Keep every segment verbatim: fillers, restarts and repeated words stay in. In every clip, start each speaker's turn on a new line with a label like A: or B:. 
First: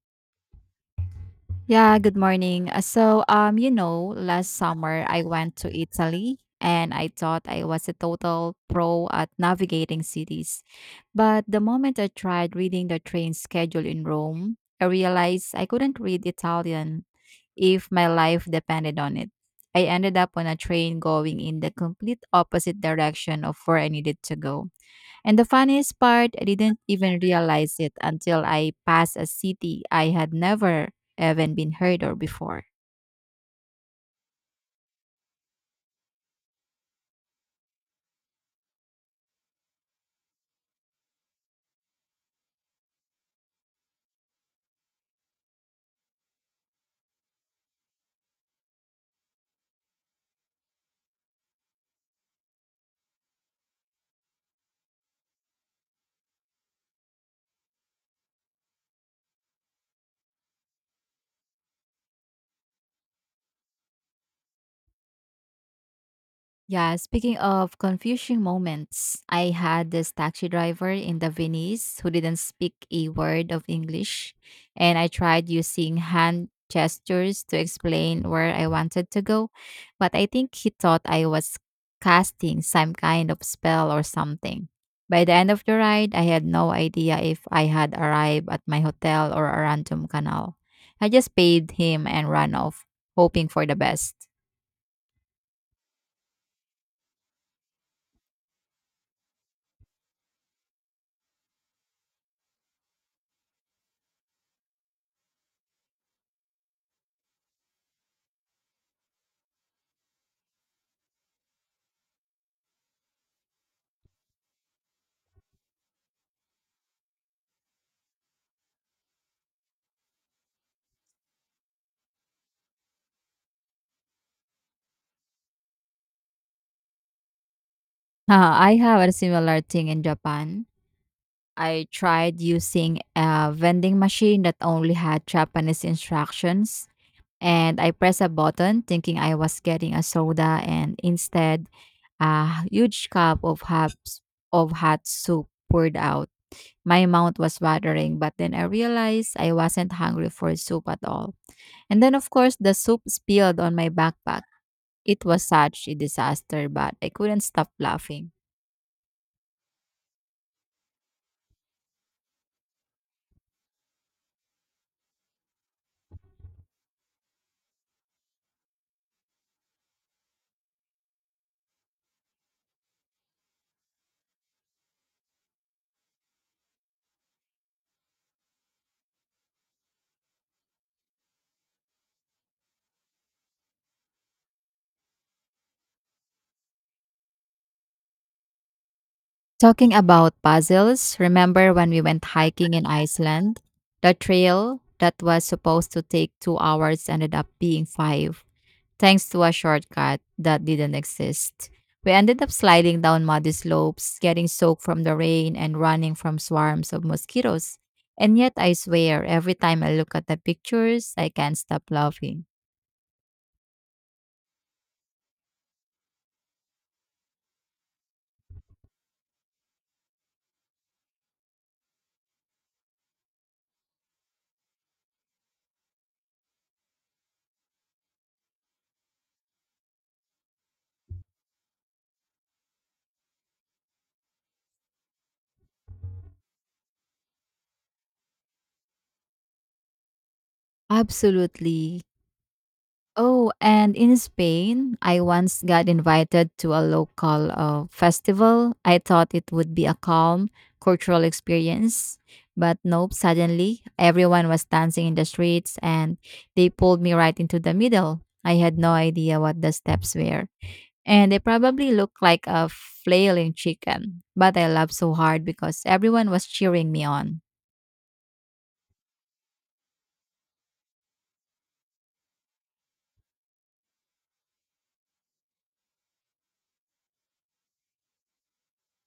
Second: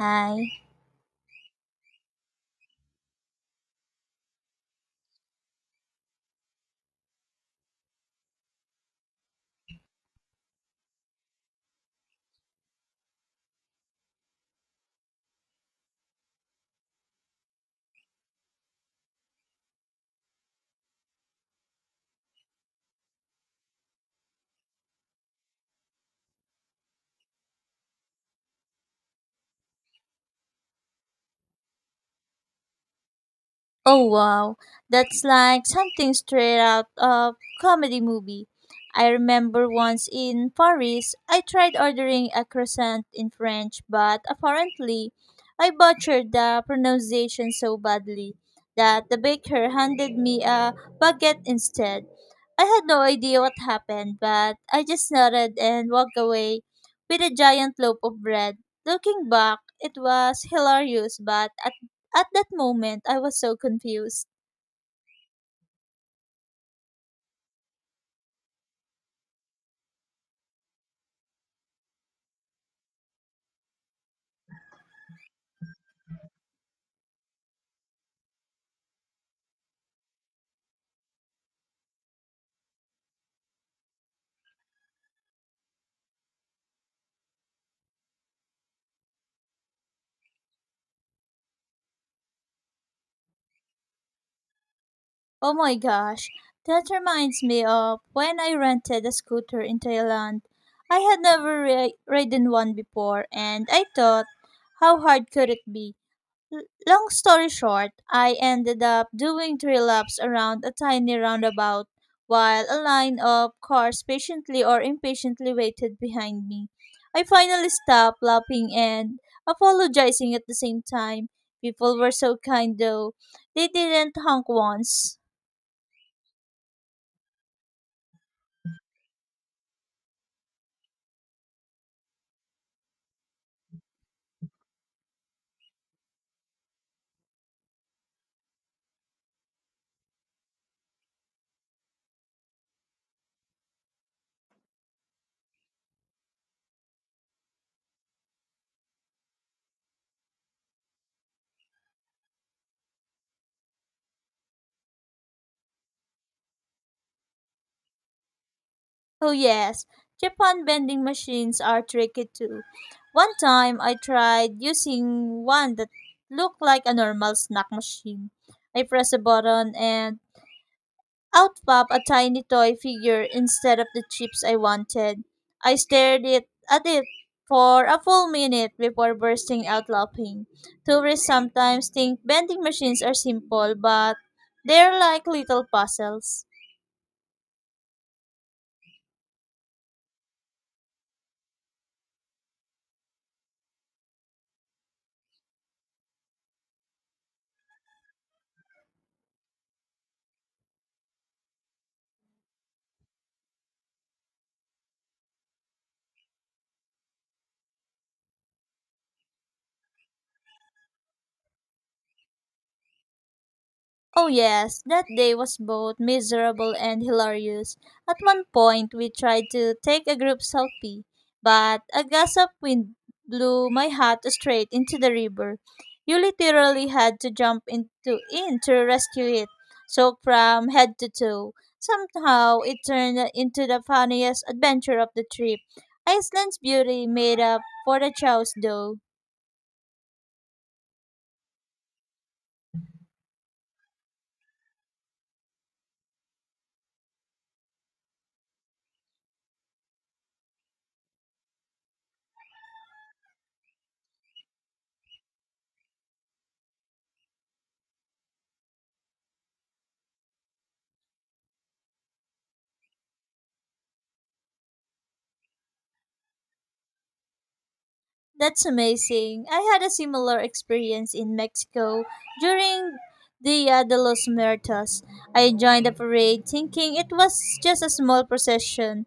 A: Hi.
B: Yeah, good morning. Uh, So, um, you know, last summer I went to Italy and I thought I was a total pro at navigating cities. But the moment I tried reading the train schedule in Rome, I realized I couldn't read Italian if my life depended on it. I ended up on a train going in the complete opposite direction of where I needed to go. And the funniest part, I didn't even realize it until I passed a city I had never even been heard or before.
A: Oh wow, that's like something straight out of comedy movie. I remember once in Paris, I tried ordering a croissant in French, but apparently I butchered the pronunciation so badly that the baker handed me a baguette instead. I had no idea what happened, but I just nodded and walked away with a giant loaf of bread. Looking back, it was hilarious, but at At that moment, I was so confused.
B: Yeah, speaking of confusing moments, I had this taxi driver in the Venice who didn't speak a word of English, and I tried using hand gestures to explain where I wanted to go, but I think he thought I was casting some kind of spell or something. By the end of the ride, I had no idea if I had arrived at my hotel or a random canal. I just paid him and ran off, hoping for the best.
A: Oh my gosh, that reminds me of when I rented a scooter in Thailand. I had never ri- ridden one before, and I thought, how hard could it be? L- Long story short, I ended up doing three laps around a tiny roundabout while a line of cars patiently or impatiently waited behind me. I finally stopped lapping and apologizing at the same time. People were so kind though. They didn't honk once.
B: Uh, I have a similar thing in Japan. I tried using a vending machine that only had Japanese instructions, and I pressed a button thinking I was getting a soda, and instead, a huge cup of hot, of hot soup poured out. My mouth was watering, but then I realized I wasn't hungry for soup at all. And then, of course, the soup spilled on my backpack. It was such a disaster, but I couldn't stop laughing.
A: Oh yes, Japan vending machines are tricky too. One time I tried using one that looked like a normal snack machine. I pressed a button and out popped a tiny toy figure instead of the chips I wanted. I stared it at it for a full minute before bursting out laughing. Tourists sometimes think vending machines are simple, but they're like little puzzles.
B: Talking about puzzles, remember when we went hiking in Iceland? The trail that was supposed to take two hours ended up being five, thanks to a shortcut that didn't exist. We ended up sliding down muddy slopes, getting soaked from the rain, and running from swarms of mosquitoes. And yet, I swear, every time I look at the pictures, I can't stop laughing.
A: Oh, yes, that day was both miserable and hilarious. At one point, we tried to take a group selfie, but a gust of wind blew my hat straight into the river. You literally had to jump into in to rescue it, soaked from head to toe. Somehow, it turned into the funniest adventure of the trip. Iceland's beauty made up for the chaos, though.
B: Absolutely. Oh, and in Spain, I once got invited to a local uh, festival. I thought it would be a calm cultural experience, but nope, suddenly everyone was dancing in the streets and they pulled me right into the middle. I had no idea what the steps were. And they probably looked like a flailing chicken, but I laughed so hard because everyone was cheering me on.
A: That's amazing. I had a similar experience in Mexico during Dia de los Muertos. I joined the parade thinking it was just a small procession.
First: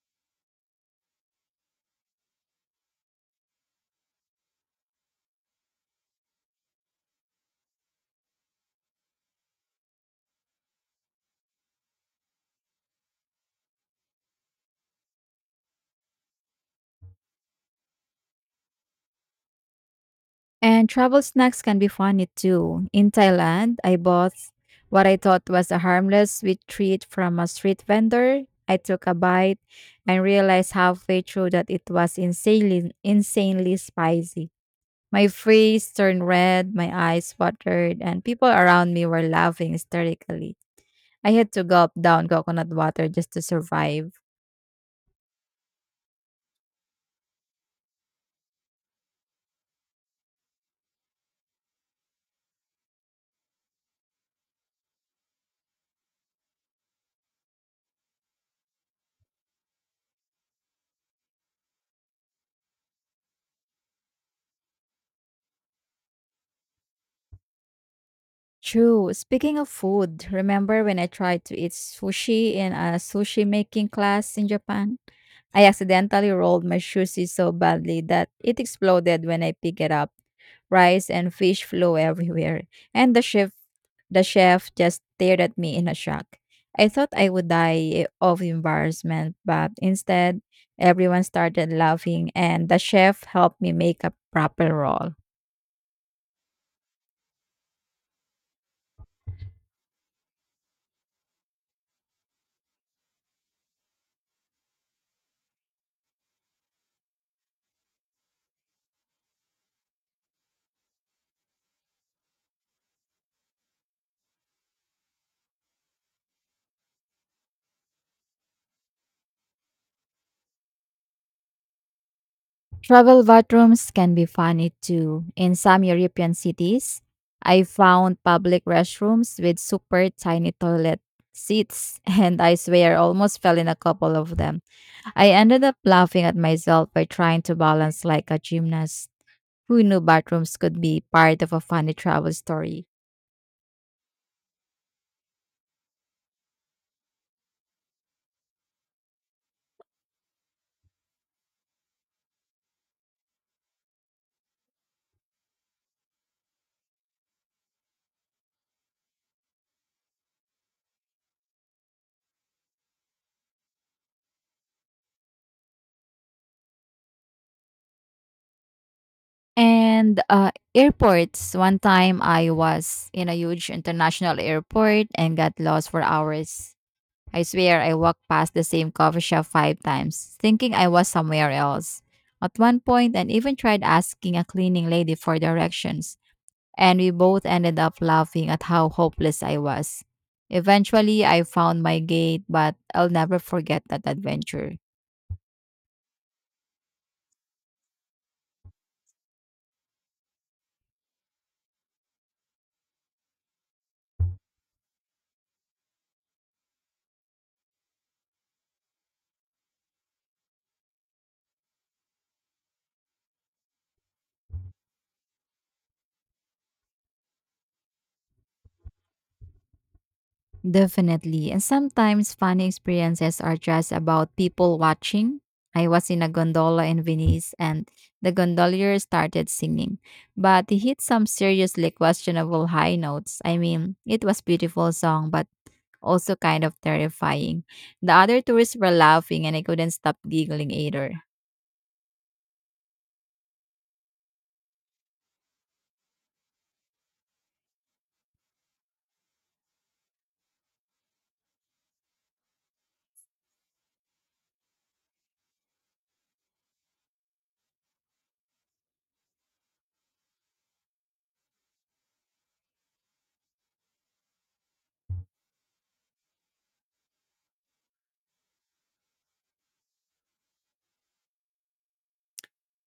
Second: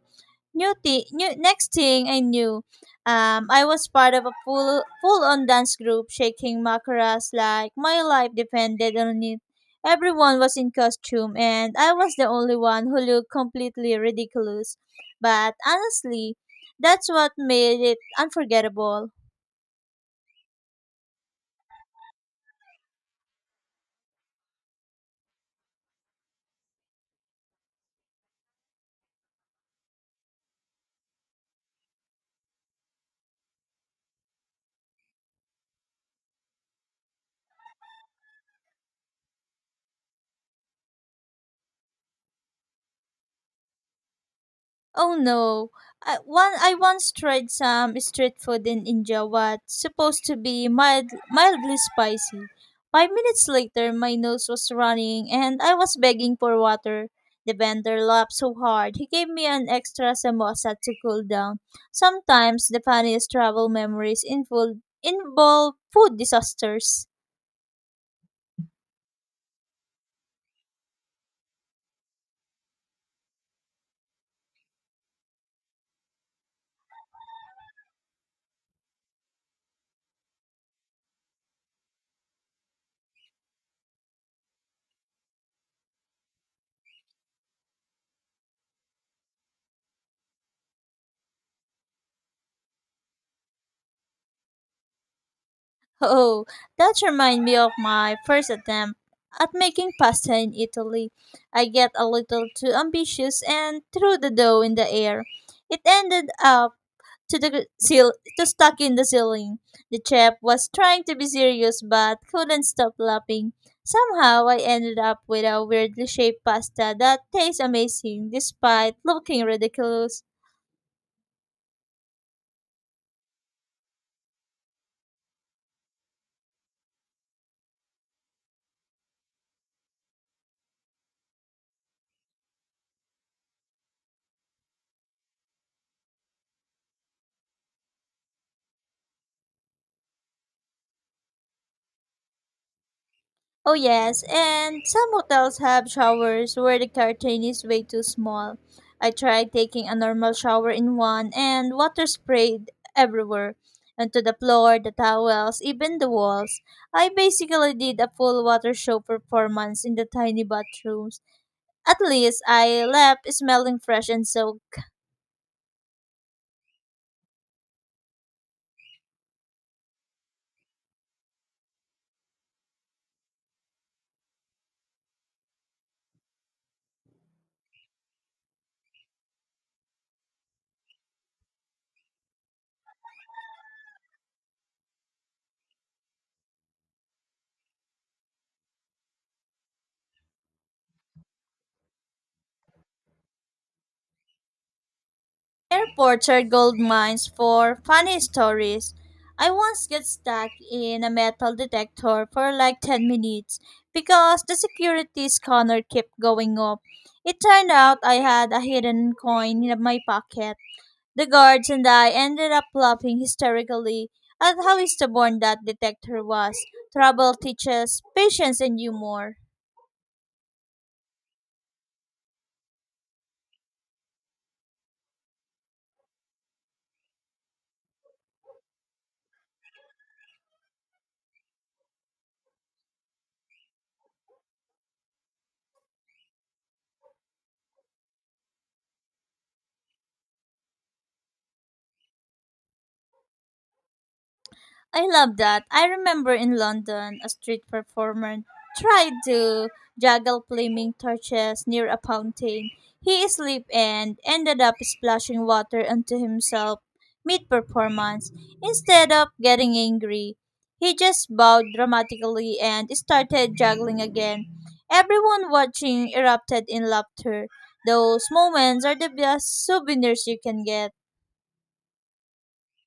A: New thi- new, next thing I knew, um, I was part of a full full on dance group shaking macaras like my life depended on it. Everyone was in costume, and I was the only one who looked completely ridiculous. But honestly, that's what made it unforgettable.
B: And travel snacks can be funny too. In Thailand, I bought what I thought was a harmless sweet treat from a street vendor. I took a bite and realized halfway through that it was insanely, insanely spicy. My face turned red, my eyes watered, and people around me were laughing hysterically. I had to gulp down coconut water just to survive.
A: Oh no. I, one, I once tried some street food in India what's supposed to be mild, mildly spicy. Five minutes later, my nose was running and I was begging for water. The vendor laughed so hard, he gave me an extra samosa to cool down. Sometimes the funniest travel memories involve, involve food disasters.
B: True. Speaking of food, remember when I tried to eat sushi in a sushi making class in Japan? I accidentally rolled my sushi so badly that it exploded when I picked it up. Rice and fish flew everywhere, and the chef the chef just stared at me in a shock. I thought I would die of embarrassment, but instead, everyone started laughing, and the chef helped me make a proper roll.
A: Oh, that reminds me of my first attempt at making pasta in Italy. I get a little too ambitious and threw the dough in the air. It ended up to the ceil- to stuck in the ceiling. The chef was trying to be serious but couldn't stop laughing. Somehow I ended up with a weirdly shaped pasta that tastes amazing despite looking ridiculous.
B: Travel bathrooms can be funny too. In some European cities, I found public restrooms with super tiny toilet seats, and I swear almost fell in a couple of them. I ended up laughing at myself by trying to balance like a gymnast. Who knew bathrooms could be part of a funny travel story?
A: Oh yes, and some hotels have showers where the curtain is way too small. I tried taking a normal shower in one and water sprayed everywhere. Onto the floor, the towels, even the walls. I basically did a full water show performance in the tiny bathrooms. At least I left smelling fresh and so.
B: And uh, airports. One time I was in a huge international airport and got lost for hours. I swear I walked past the same coffee shop five times, thinking I was somewhere else. At one point, I even tried asking a cleaning lady for directions, and we both ended up laughing at how hopeless I was. Eventually, I found my gate, but I'll never forget that adventure.
A: Airports are gold mines for funny stories. I once got stuck in a metal detector for like ten minutes because the security scanner kept going off. It turned out I had a hidden coin in my pocket. The guards and I ended up laughing hysterically at how stubborn that detector was. Trouble teaches patience and humor.
B: Definitely. And sometimes funny experiences are just about people watching. I was in a gondola in Venice and the gondolier started singing, but he hit some seriously questionable high notes. I mean, it was beautiful song but also kind of terrifying. The other tourists were laughing and I couldn't stop giggling either.
A: I love that. I remember in London, a street performer tried to juggle flaming torches near a fountain. He slipped and ended up splashing water onto himself mid performance. Instead of getting angry, he just bowed dramatically and started juggling again. Everyone watching erupted in laughter. Those moments are the best souvenirs you can get.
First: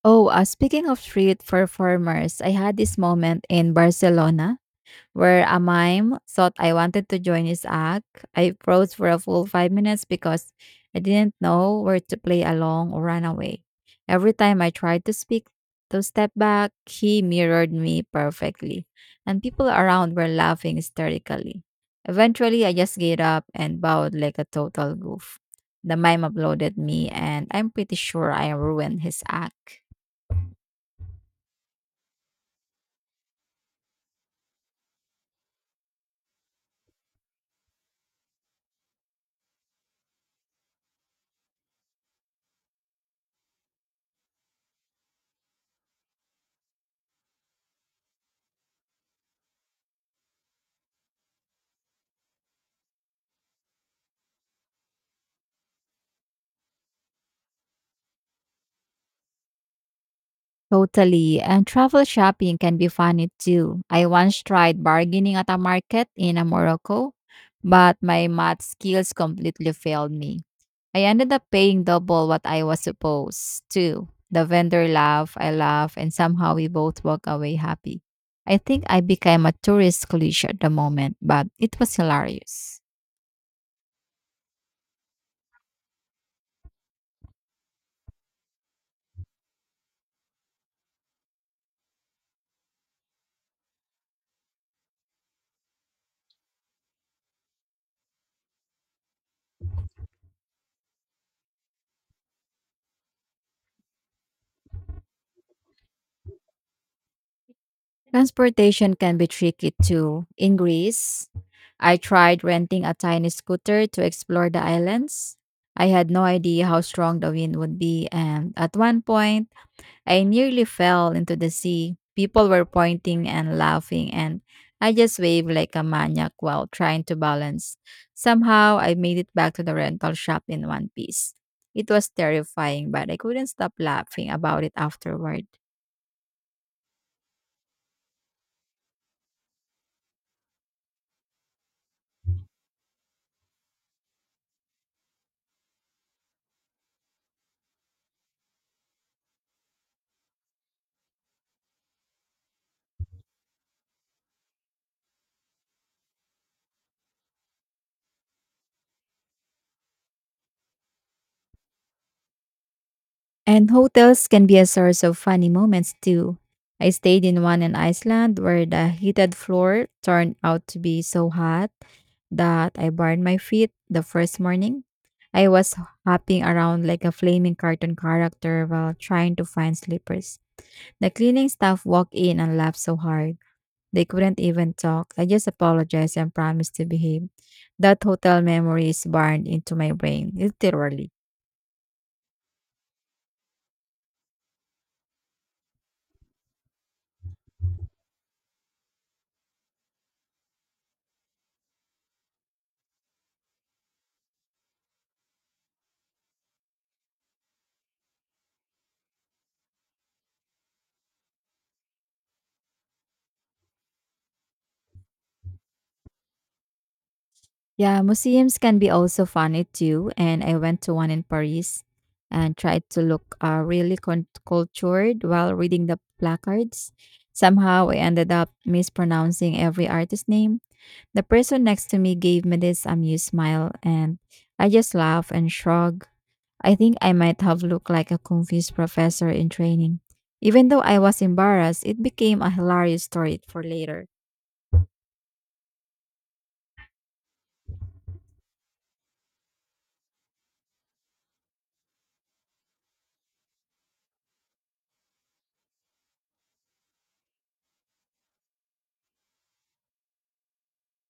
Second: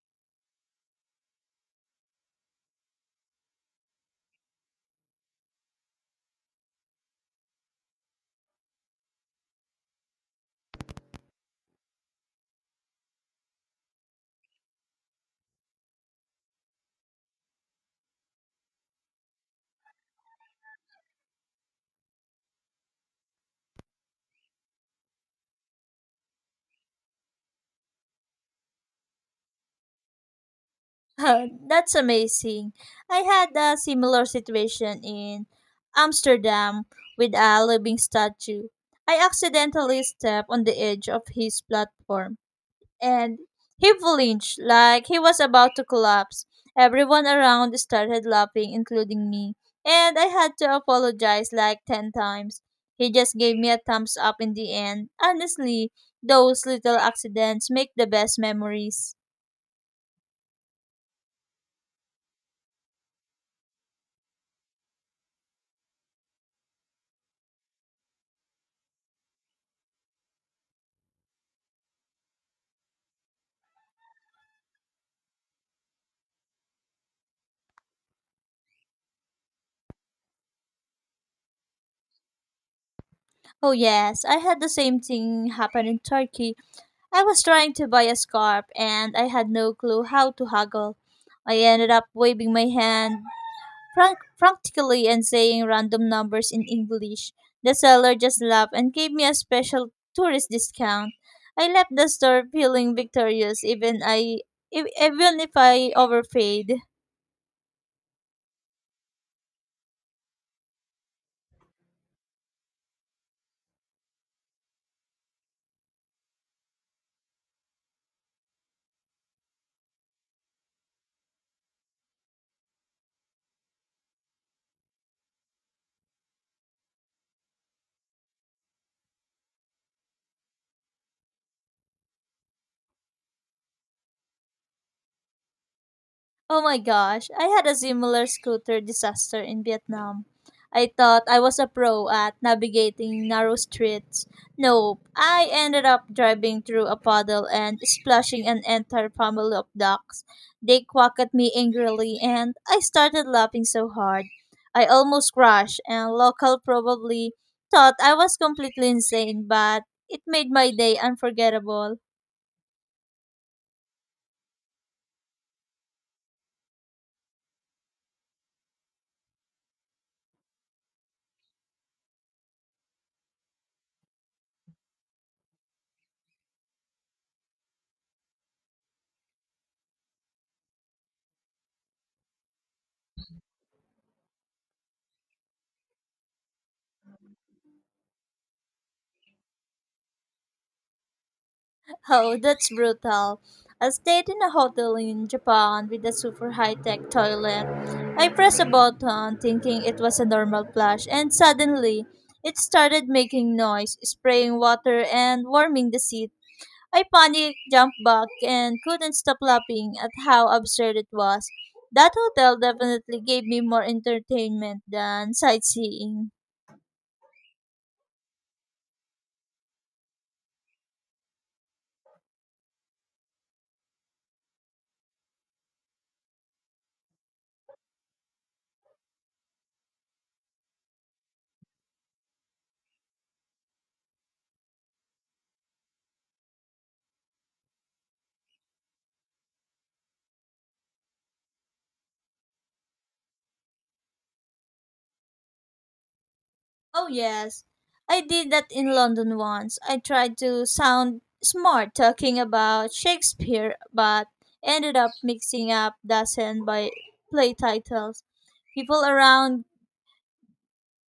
B: Oh, uh, speaking of street performers, I had this moment in Barcelona where a mime thought I wanted to join his act. I froze for a full five minutes because I didn't know where to play along or run away. Every time I tried to speak, to step back, he mirrored me perfectly, and people around were laughing hysterically. Eventually, I just gave up and bowed like a total goof. The mime uploaded me, and I'm pretty sure I ruined his act.
A: That's amazing. I had a similar situation in Amsterdam with a living statue. I accidentally stepped on the edge of his platform and he flinched like he was about to collapse. Everyone around started laughing, including me, and I had to apologize like ten times. He just gave me a thumbs up in the end. Honestly, those little accidents make the best memories.
B: Totally. And travel shopping can be funny too. I once tried bargaining at a market in Morocco, but my math skills completely failed me. I ended up paying double what I was supposed to. The vendor laughed, I laughed, and somehow we both walked away happy. I think I became a tourist cliche at the moment, but it was hilarious.
A: Oh, yes, I had the same thing happen in Turkey. I was trying to buy a scarf and I had no clue how to haggle. I ended up waving my hand frank- frantically and saying random numbers in English. The seller just laughed and gave me a special tourist discount. I left the store feeling victorious even I ev- even if I overpaid.
B: Transportation can be tricky too. In Greece, I tried renting a tiny scooter to explore the islands. I had no idea how strong the wind would be, and at one point, I nearly fell into the sea. People were pointing and laughing, and I just waved like a maniac while trying to balance. Somehow, I made it back to the rental shop in one piece. It was terrifying, but I couldn't stop laughing about it afterward.
A: Oh my gosh, I had a similar scooter disaster in Vietnam. I thought I was a pro at navigating narrow streets. Nope, I ended up driving through a puddle and splashing an entire family of ducks. They quacked at me angrily, and I started laughing so hard. I almost crashed, and local probably thought I was completely insane, but it made my day unforgettable.
B: And hotels can be a source of funny moments too. I stayed in one in Iceland where the heated floor turned out to be so hot that I burned my feet the first morning. I was hopping around like a flaming cartoon character while trying to find slippers. The cleaning staff walked in and laughed so hard. They couldn't even talk. I just apologized and promised to behave. That hotel memory is burned into my brain, literally.
A: Oh, that's brutal. I stayed in a hotel in Japan with a super high tech toilet. I pressed a button thinking it was a normal flush, and suddenly it started making noise, spraying water, and warming the seat. I panicked, jumped back, and couldn't stop laughing at how absurd it was. That hotel definitely gave me more entertainment than sightseeing.
B: Yeah, museums can be also funny too. And I went to one in Paris and tried to look uh, really con- cultured while reading the placards. Somehow I ended up mispronouncing every artist name. The person next to me gave me this amused smile, and I just laughed and shrugged. I think I might have looked like a confused professor in training. Even though I was embarrassed, it became a hilarious story for later.
A: Oh, yes. I did that in London once. I tried to sound smart talking about Shakespeare, but ended up mixing up dozen by play titles. People around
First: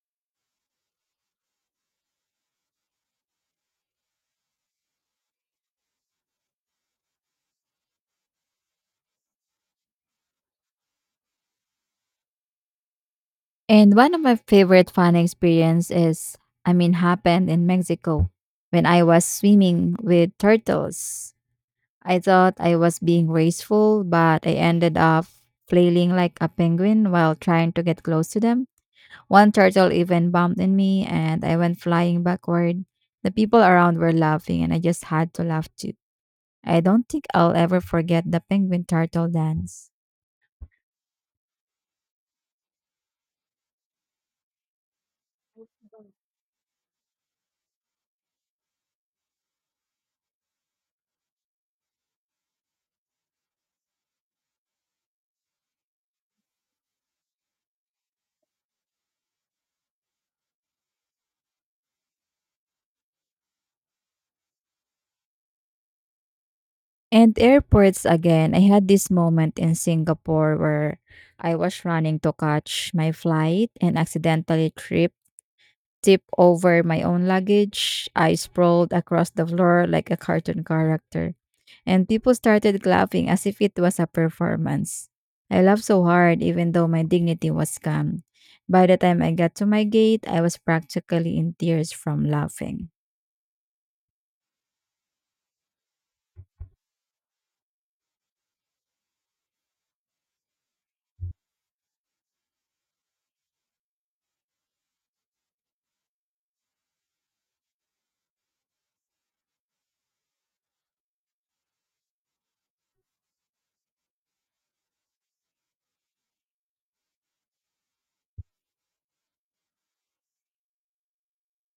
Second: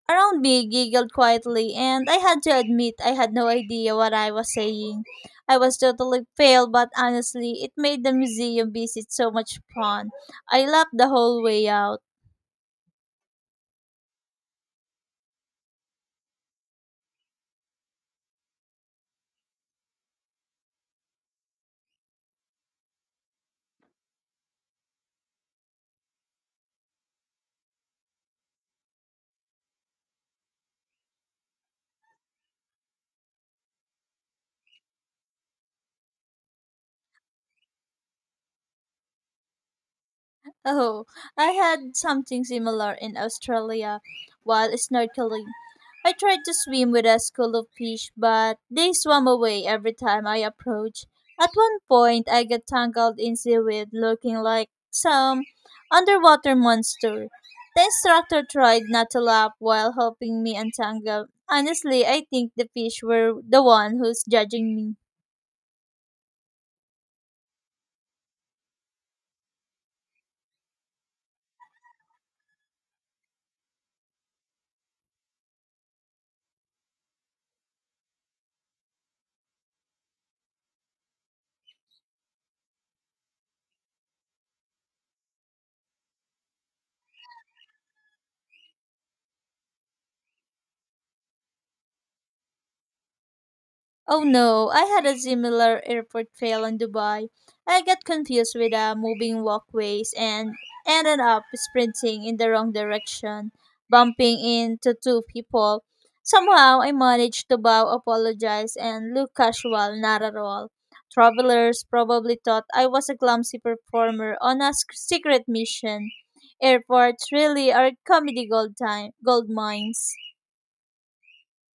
A: around me giggled quietly, and I had to admit I had no idea what I was saying. I was totally failed, but honestly, it made the museum visit so much fun. I laughed the whole way out.
B: And one of my favorite fun experience is, I mean, happened in Mexico when I was swimming with turtles. I thought I was being graceful, but I ended up flailing like a penguin while trying to get close to them. One turtle even bumped in me and I went flying backward. The people around were laughing and I just had to laugh too. I don't think I'll ever forget the penguin turtle dance.
A: Oh, I had something similar in Australia while snorkeling. I tried to swim with a school of fish, but they swam away every time I approached. At one point, I got tangled in seaweed looking like some underwater monster. The instructor tried not to laugh while helping me untangle. Honestly, I think the fish were the one who's judging me.
B: And airports again. I had this moment in Singapore where I was running to catch my flight and accidentally tripped tip over my own luggage. I sprawled across the floor like a cartoon character. And people started laughing as if it was a performance. I laughed so hard, even though my dignity was gone. By the time I got to my gate, I was practically in tears from laughing.
A: Oh no, I had a similar airport fail in Dubai. I got confused with uh, moving walkways and ended up sprinting in the wrong direction, bumping into two people. Somehow I managed to bow, apologize, and look casual, not at all. Travelers probably thought I was a clumsy performer on a sc- secret mission. Airports really are comedy gold time, gold mines.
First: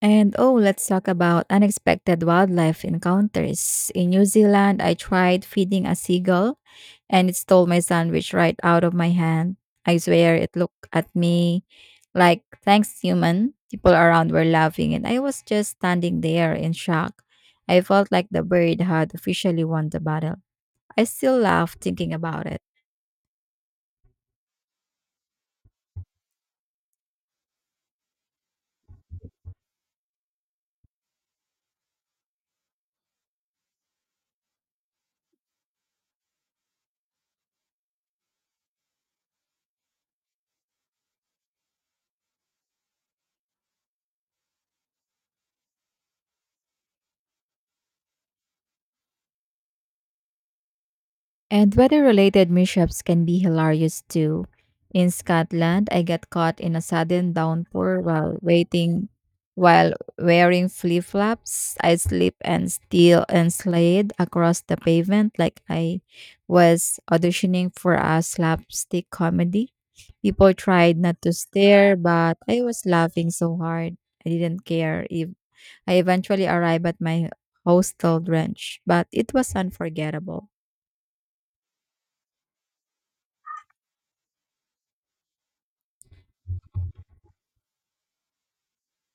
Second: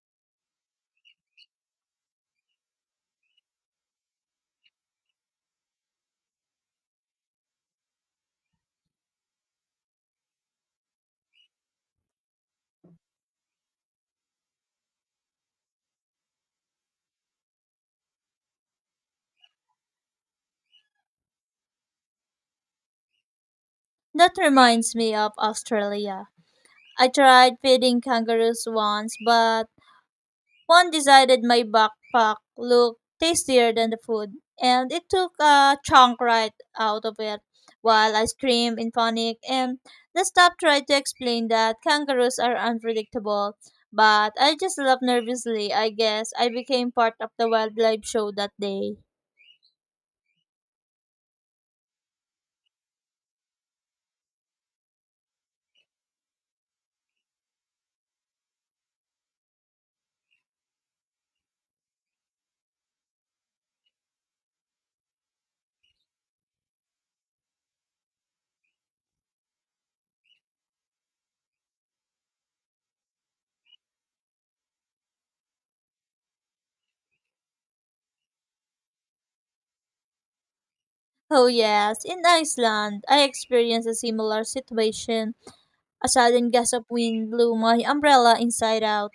B: And oh, let's talk about unexpected wildlife encounters. In New Zealand, I tried feeding a seagull and it stole my sandwich right out of my hand. I swear it looked at me like, thanks, human. People around were laughing and I was just standing there in shock. I felt like the bird had officially won the battle. I still laugh thinking about it.
A: That reminds me of Australia. I tried feeding kangaroos once, but one decided my backpack looked tastier than the food, and it took a chunk right out of it while I screamed in panic. And the staff tried to explain that kangaroos are unpredictable, but I just laughed nervously. I guess I became part of the wildlife show that day.
B: And weather related mishaps can be hilarious too. In Scotland, I got caught in a sudden downpour while waiting while wearing flip flops. I slipped and still and slid across the pavement like I was auditioning for a slapstick comedy. People tried not to stare, but I was laughing so hard. I didn't care if I eventually arrived at my hostel drenched, but it was unforgettable.
A: Oh, yes. In Iceland, I experienced a similar situation. A sudden gust of wind blew my umbrella inside out,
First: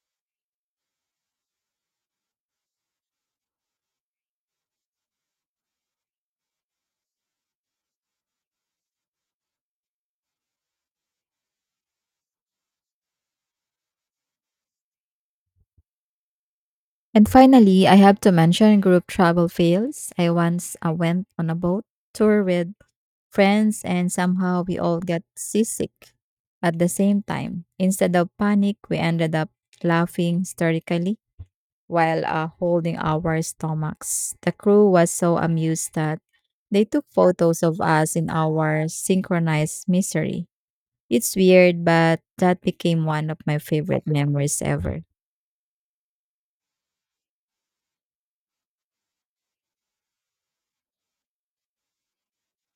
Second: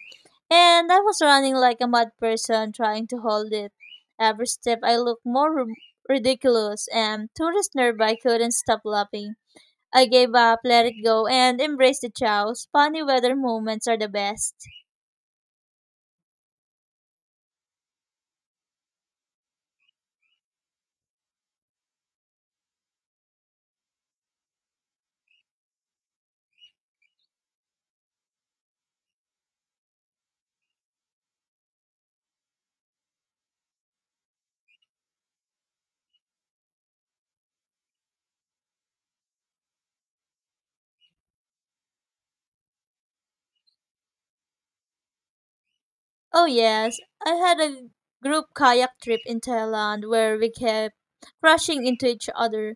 A: and I was running like a mad person trying to hold it. Every step I looked more ri- ridiculous, and tourists nearby couldn't stop laughing. I gave up, let it go, and embraced the chows. Funny weather moments are the best.
B: And finally, I have to mention group travel fails. I once uh, went on a boat tour with friends and somehow we all got seasick at the same time. Instead of panic, we ended up laughing hysterically while uh, holding our stomachs. The crew was so amused that they took photos of us in our synchronized misery. It's weird, but that became one of my favorite memories ever.
A: Oh, yes, I had a group kayak trip in Thailand where we kept crashing into each other.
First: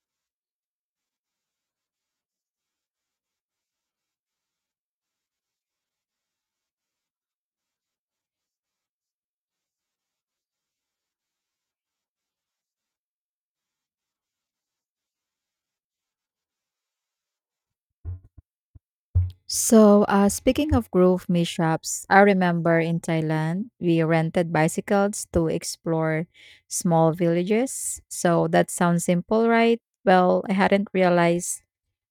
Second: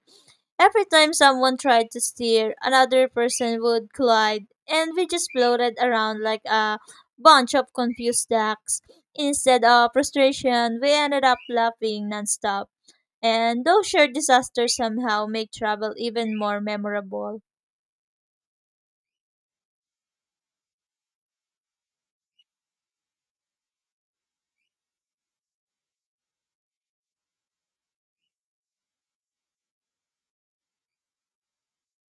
A: Every time someone tried to steer, another person would collide, and we just floated around like a bunch of confused ducks. Instead of frustration, we ended up laughing nonstop. And those shared disasters somehow make travel even more memorable.
B: So, uh, speaking of grove mishaps, I remember in Thailand, we rented bicycles to explore small villages. So, that sounds simple, right? Well, I hadn't realized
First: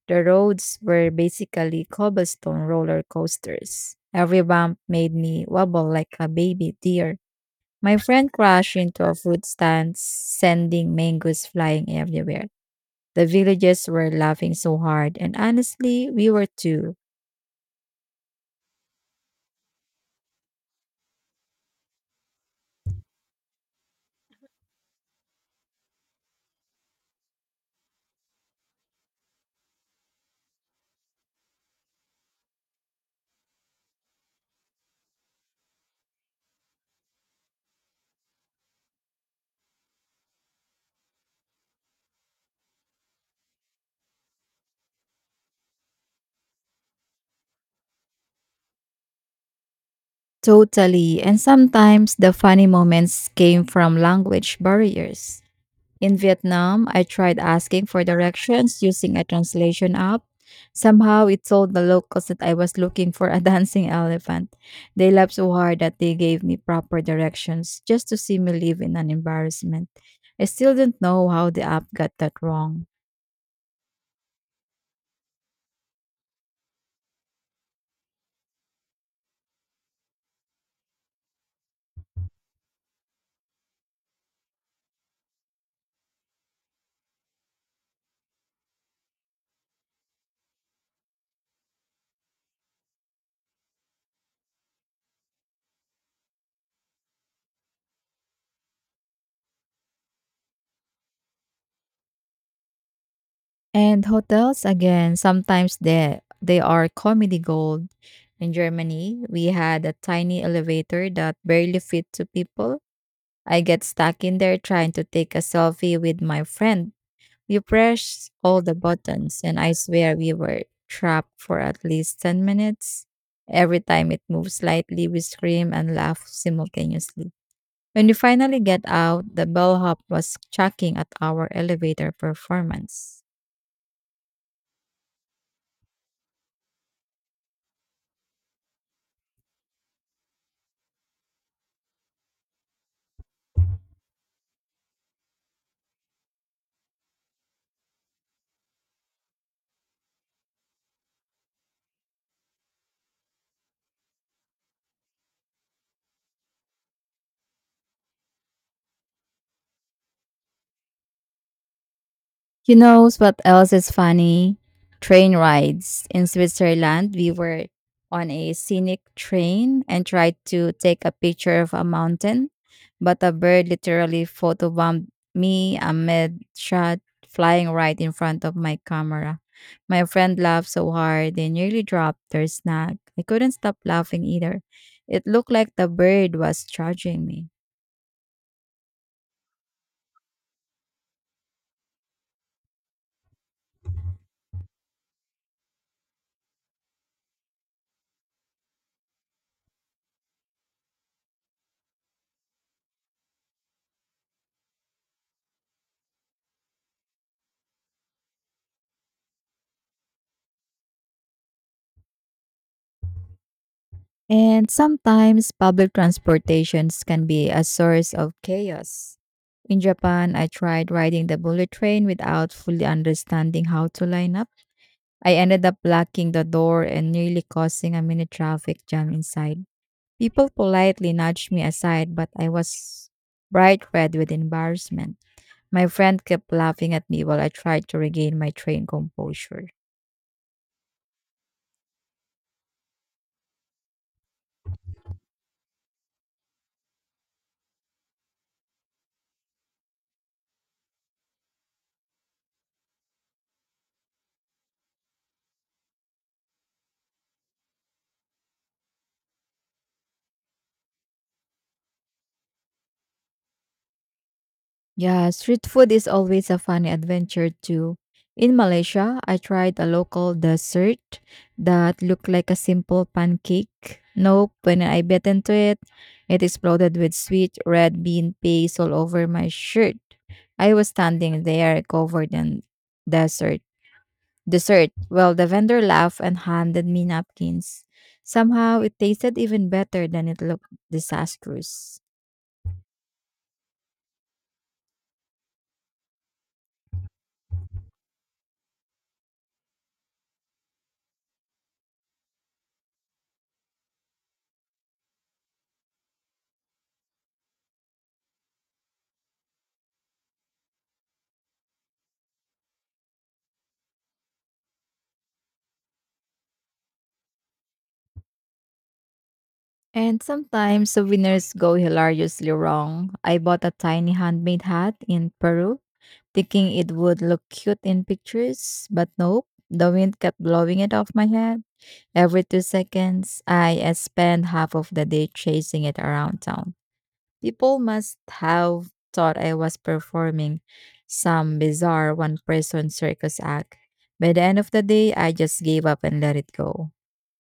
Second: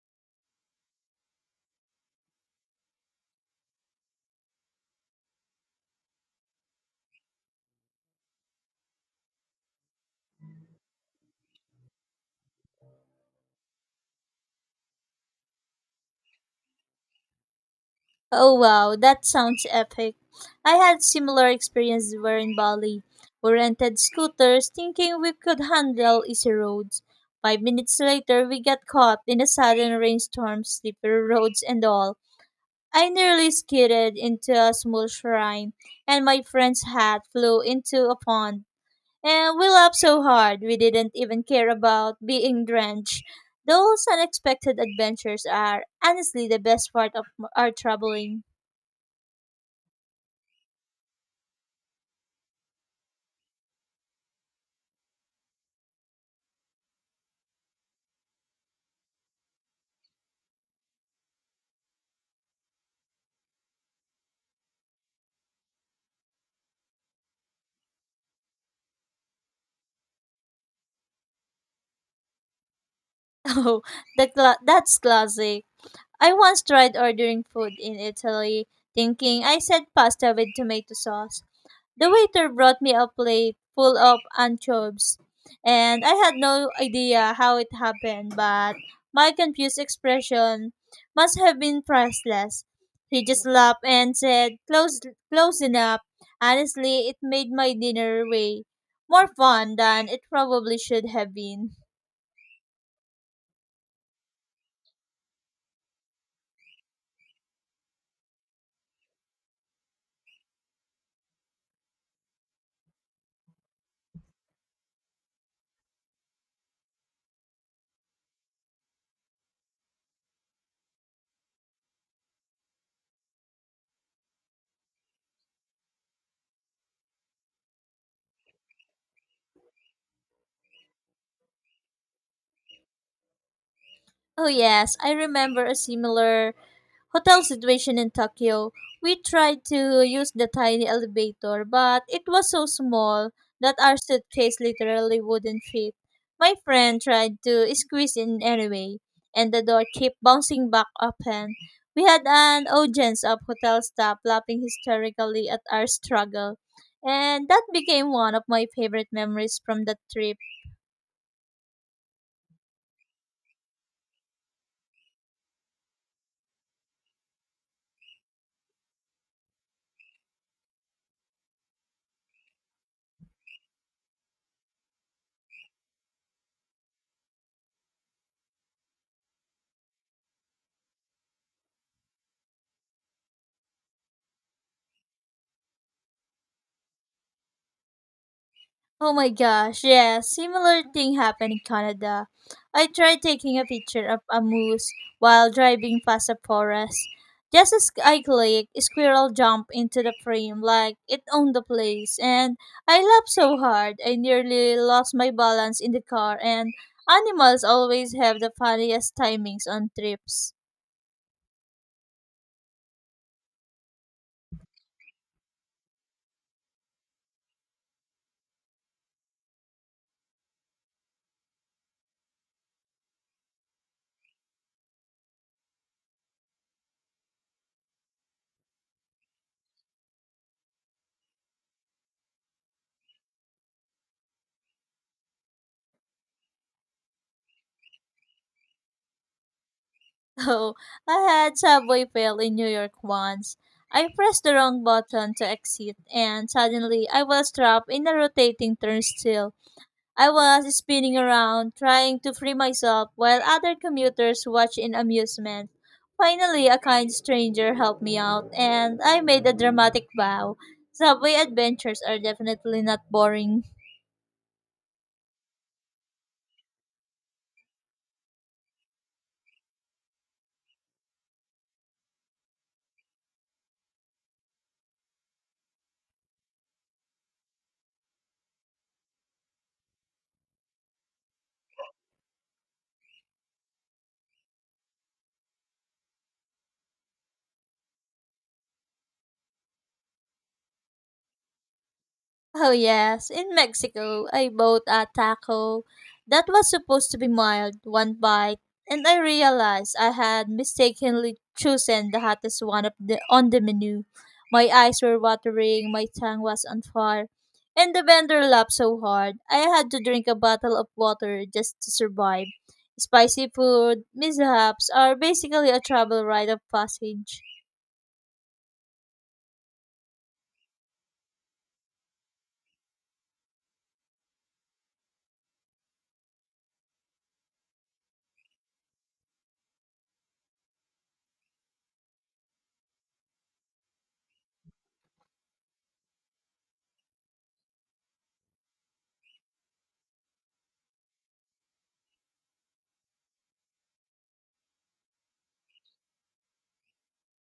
B: the roads were basically cobblestone roller coasters. Every bump made me wobble like a baby deer. My friend crashed into a fruit stand, sending mangoes flying everywhere. The villagers were laughing so hard, and honestly, we were too.
A: Oh wow, that sounds epic. I had similar experience where in Bali. We rented scooters thinking we could handle easy roads. Five minutes later we got caught in a sudden rainstorm, slippery roads and all. I nearly skidded into a small shrine and my friend's hat flew into a pond. And we laughed so hard we didn't even care about being drenched. Those unexpected adventures are honestly the best part of our traveling.
B: Totally. And sometimes the funny moments came from language barriers. In Vietnam, I tried asking for directions using a translation app. Somehow it told the locals that I was looking for a dancing elephant. They laughed so hard that they gave me proper directions just to see me live in an embarrassment. I still don't know how the app got that wrong.
A: Oh, the cla- that's classic. I once tried ordering food in Italy, thinking I said pasta with tomato sauce. The waiter brought me a plate full of anchovies, and I had no idea how it happened, but my confused expression must have been priceless. He just laughed and said, "Close, close enough." Honestly, it made my dinner way more fun than it probably should have been.
B: And hotels again, sometimes they they are comedy gold. In Germany, we had a tiny elevator that barely fit two people. I get stuck in there trying to take a selfie with my friend. We press all the buttons and I swear we were trapped for at least ten minutes. Every time it moves slightly, we scream and laugh simultaneously. When we finally get out, the bellhop was chucking at our elevator performance.
A: Oh, yes, I remember a similar hotel situation in Tokyo. We tried to use the tiny elevator, but it was so small that our suitcase literally wouldn't fit. My friend tried to squeeze in anyway, and the door kept bouncing back open. We had an audience of hotel staff laughing hysterically at our struggle, and that became one of my favorite memories from that trip.
B: You know what else is funny? Train rides. In Switzerland, we were on a scenic train and tried to take a picture of a mountain, but a bird literally photobombed me amid shot flying right in front of my camera. My friend laughed so hard they nearly dropped their snack. I couldn't stop laughing either. It looked like the bird was charging me.
A: Oh my gosh, yeah, similar thing happened in Canada. I tried taking a picture of a moose while driving past a forest. Just as I clicked, a squirrel jumped into the frame like it owned the place, and I laughed so hard I nearly lost my balance in the car. And animals always have the funniest timings on trips.
B: And sometimes public transportations can be a source of chaos. In Japan, I tried riding the bullet train without fully understanding how to line up. I ended up blocking the door and nearly causing a mini traffic jam inside. People politely nudged me aside, but I was bright red with embarrassment. My friend kept laughing at me while I tried to regain my train composure.
A: Oh, I had Subway fail in New York once. I pressed the wrong button to exit, and suddenly I was trapped in a rotating turnstile. I was spinning around, trying to free myself while other commuters watched in amusement. Finally, a kind stranger helped me out, and I made a dramatic vow. Subway adventures are definitely not boring.
B: Yeah, street food is always a funny adventure too. In Malaysia, I tried a local dessert that looked like a simple pancake. Nope, when I bit into it, it exploded with sweet red bean paste all over my shirt. I was standing there covered in dessert. Dessert. Well, the vendor laughed and handed me napkins. Somehow, it tasted even better than it looked disastrous.
A: Oh yes, in Mexico, I bought a taco that was supposed to be mild, one bite, and I realized I had mistakenly chosen the hottest one of the, on the menu. My eyes were watering, my tongue was on fire, and the vendor laughed so hard I had to drink a bottle of water just to survive. Spicy food mishaps are basically a travel rite of passage.
B: And sometimes the winners go hilariously wrong. I bought a tiny handmade hat in Peru, thinking it would look cute in pictures, but nope, the wind kept blowing it off my head. Every two seconds, I uh, spent half of the day chasing it around town. People must have thought I was performing some bizarre one person circus act. By the end of the day, I just gave up and let it go.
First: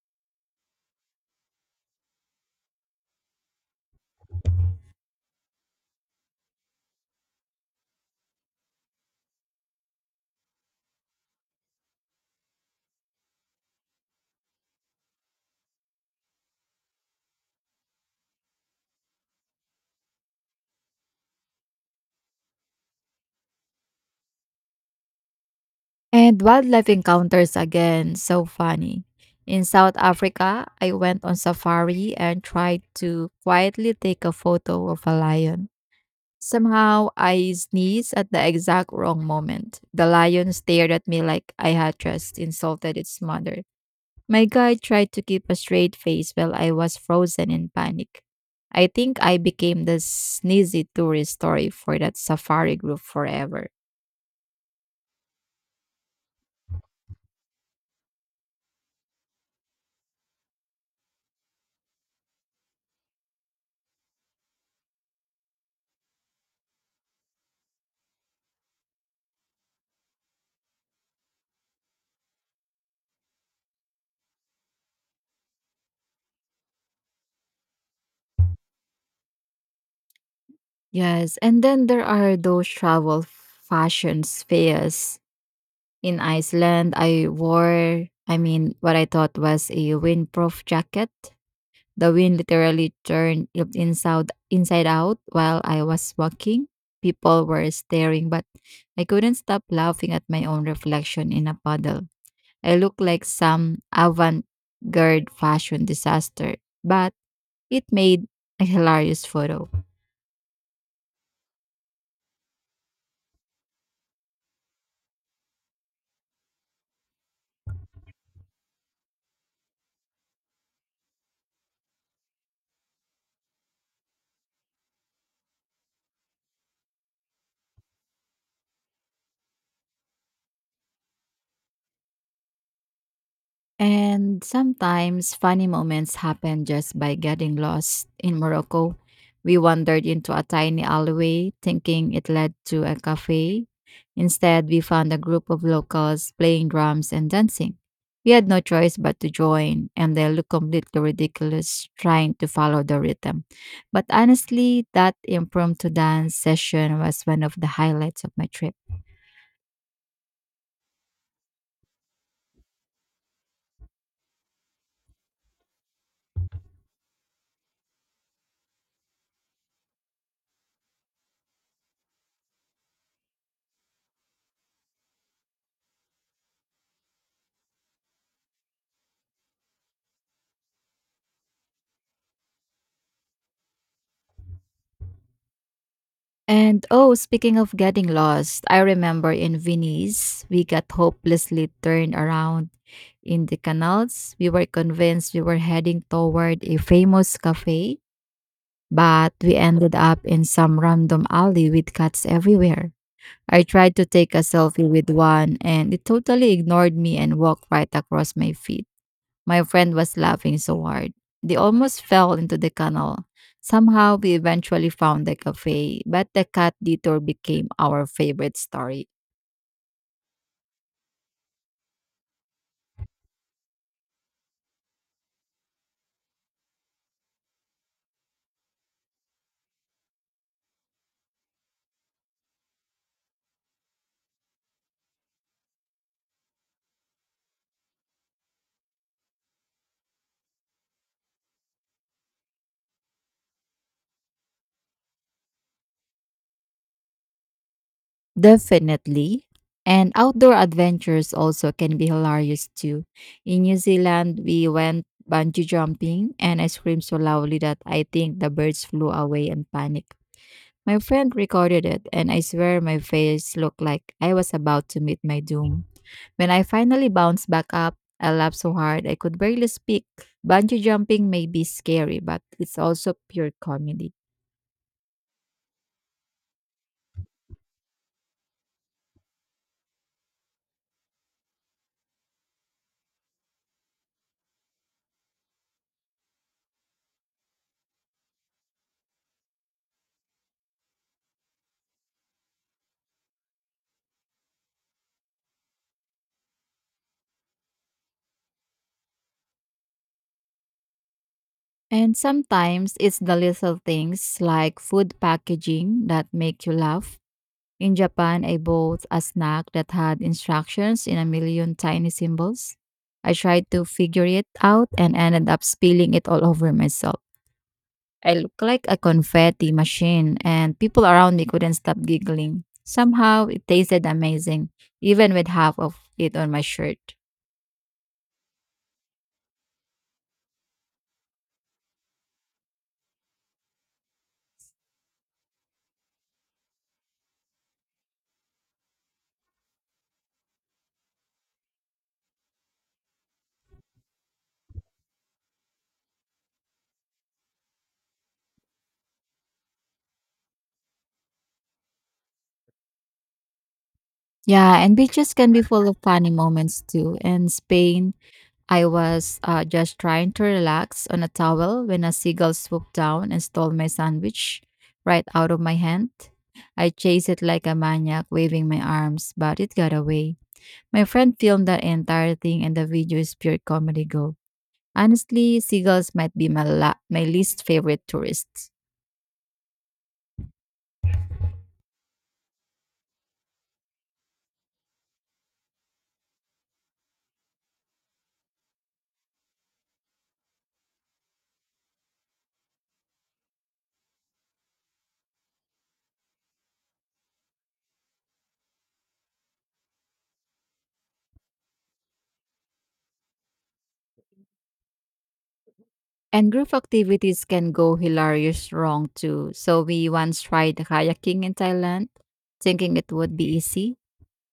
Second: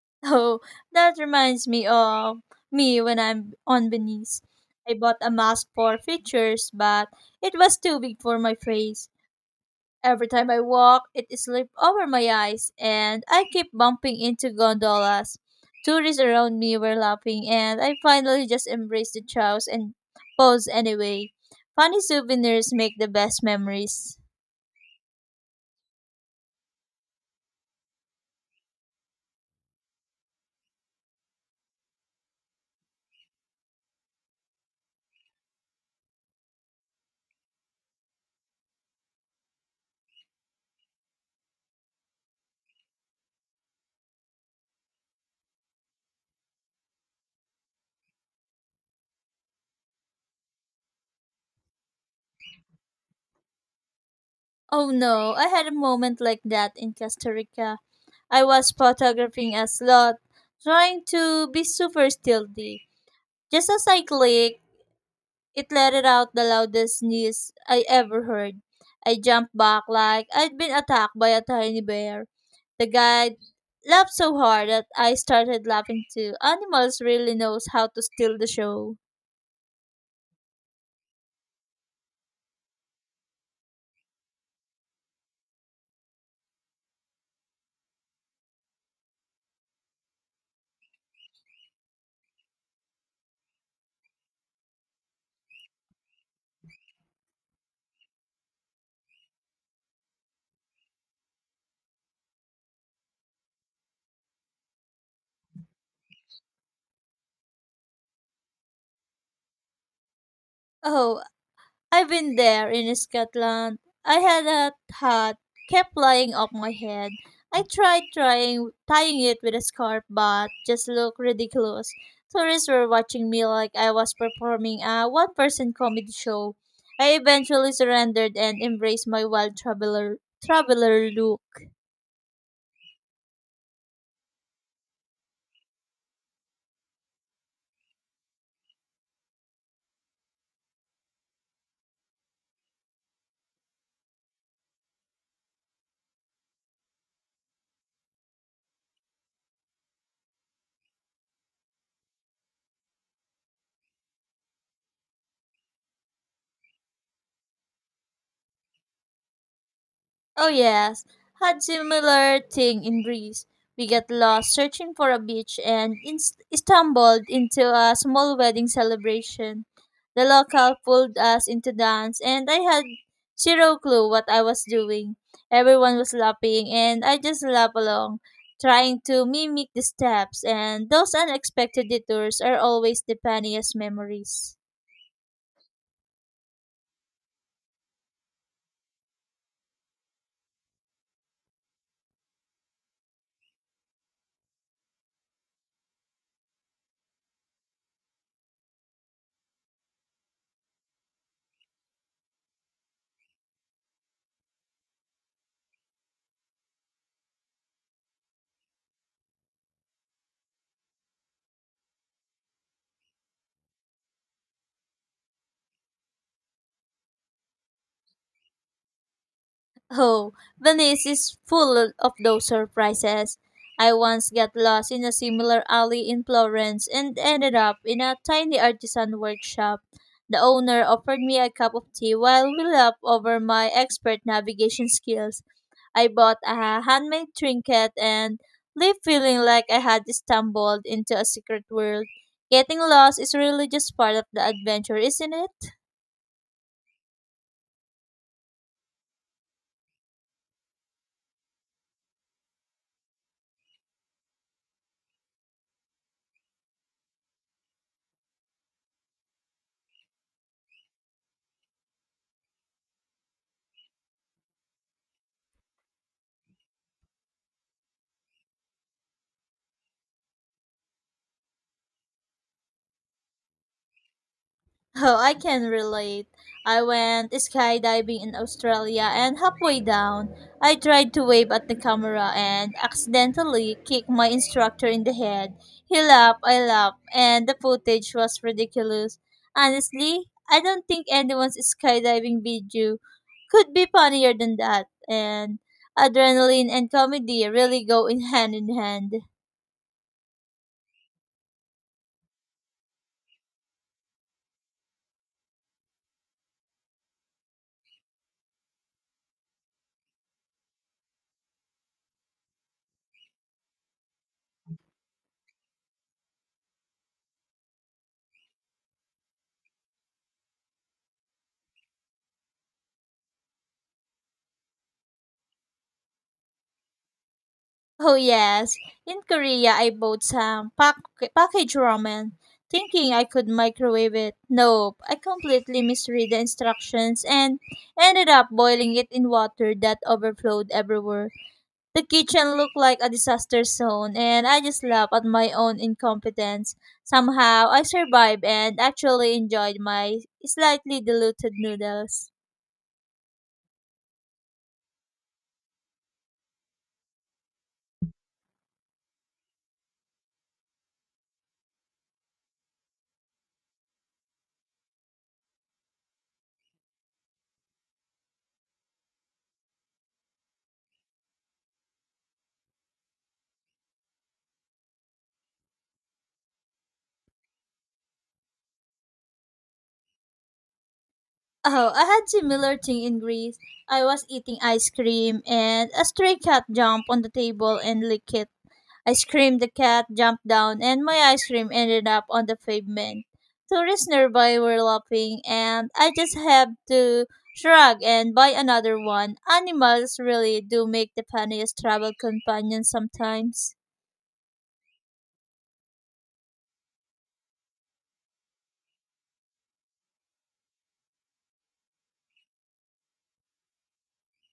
A: Oh, that reminds me of me when I'm on Belize. I bought a mask for features, but it was too big for my face. Every time I walk, it slipped over my eyes, and I keep bumping into gondolas. Tourists around me were laughing, and I finally just embraced the chows and posed anyway. Funny souvenirs make the best memories.
B: And wildlife encounters again, so funny. In South Africa, I went on safari and tried to quietly take a photo of a lion. Somehow, I sneezed at the exact wrong moment. The lion stared at me like I had just insulted its mother. My guide tried to keep a straight face while I was frozen in panic. I think I became the sneezy tourist story for that safari group forever.
A: Oh no, I had a moment like that in Costa Rica. I was photographing a slot, trying to be super stealthy. Just as I clicked, it let it out the loudest sneeze I ever heard. I jumped back like I'd been attacked by a tiny bear. The guide laughed so hard that I started laughing too. Animals really knows how to steal the show.
B: Yes, and then there are those travel fashions fairs in Iceland. I wore, I mean, what I thought was a windproof jacket. The wind literally turned it inside inside out while I was walking. People were staring, but I couldn't stop laughing at my own reflection in a puddle. I looked like some avant-garde fashion disaster, but it made a hilarious photo.
A: Oh, I've been there in Scotland. I had a hat, kept flying off my head. I tried trying tying it with a scarf, but just looked ridiculous. Tourists were watching me like I was performing a one-person comedy show. I eventually surrendered and embraced my wild traveler traveler look.
B: And sometimes funny moments happen just by getting lost in Morocco. We wandered into a tiny alleyway thinking it led to a cafe. Instead, we found a group of locals playing drums and dancing. We had no choice but to join, and they looked completely ridiculous trying to follow the rhythm. But honestly, that impromptu dance session was one of the highlights of my trip.
A: Oh yes, had similar thing in Greece. We got lost searching for a beach and inst- stumbled into a small wedding celebration. The local pulled us into dance and I had zero clue what I was doing. Everyone was laughing and I just laughed along, trying to mimic the steps and those unexpected detours are always the funniest memories.
B: And oh, speaking of getting lost, I remember in Venice, we got hopelessly turned around in the canals. We were convinced we were heading toward a famous cafe, but we ended up in some random alley with cats everywhere. I tried to take a selfie with one, and it totally ignored me and walked right across my feet. My friend was laughing so hard. They almost fell into the canal. Somehow we eventually found the cafe, but the cat detour became our favorite story.
A: Oh, Venice is full of those surprises. I once got lost in a similar alley in Florence and ended up in a tiny artisan workshop. The owner offered me a cup of tea while we laughed over my expert navigation skills. I bought a handmade trinket and left feeling like I had stumbled into a secret world. Getting lost is really just part of the adventure, isn't it?
B: Definitely. And outdoor adventures also can be hilarious too. In New Zealand, we went bungee jumping and I screamed so loudly that I think the birds flew away in panic. My friend recorded it, and I swear my face looked like I was about to meet my doom. When I finally bounced back up, I laughed so hard I could barely speak. Bungee jumping may be scary, but it's also pure comedy.
A: Oh, I can relate. I went skydiving in Australia and halfway down, I tried to wave at the camera and accidentally kicked my instructor in the head. He laughed, I laughed, and the footage was ridiculous. Honestly, I don't think anyone's skydiving video could be funnier than that, and adrenaline and comedy really go in hand in hand.
B: And sometimes it's the little things like food packaging that make you laugh. In Japan, I bought a snack that had instructions in a million tiny symbols. I tried to figure it out and ended up spilling it all over myself. I looked like a confetti machine, and people around me couldn't stop giggling. Somehow, it tasted amazing, even with half of it on my shirt.
A: Oh yes, in Korea I bought some pack- packaged ramen, thinking I could microwave it. Nope, I completely misread the instructions and ended up boiling it in water that overflowed everywhere. The kitchen looked like a disaster zone, and I just laughed at my own incompetence. Somehow I survived and actually enjoyed my slightly diluted noodles.
B: Yeah, and beaches can be full of funny moments too. In Spain, I was uh, just trying to relax on a towel when a seagull swooped down and stole my sandwich right out of my hand. I chased it like a maniac, waving my arms, but it got away. My friend filmed that entire thing, and the video is pure comedy gold. Honestly, seagulls might be my, la- my least favorite tourists.
A: Oh, I had similar thing in Greece. I was eating ice cream and a stray cat jumped on the table and licked it. I screamed the cat jumped down and my ice cream ended up on the pavement. Tourists nearby were laughing and I just had to shrug and buy another one. Animals really do make the funniest travel companions sometimes.
B: And group activities can go hilarious wrong too. So we once tried kayaking in Thailand, thinking it would be easy.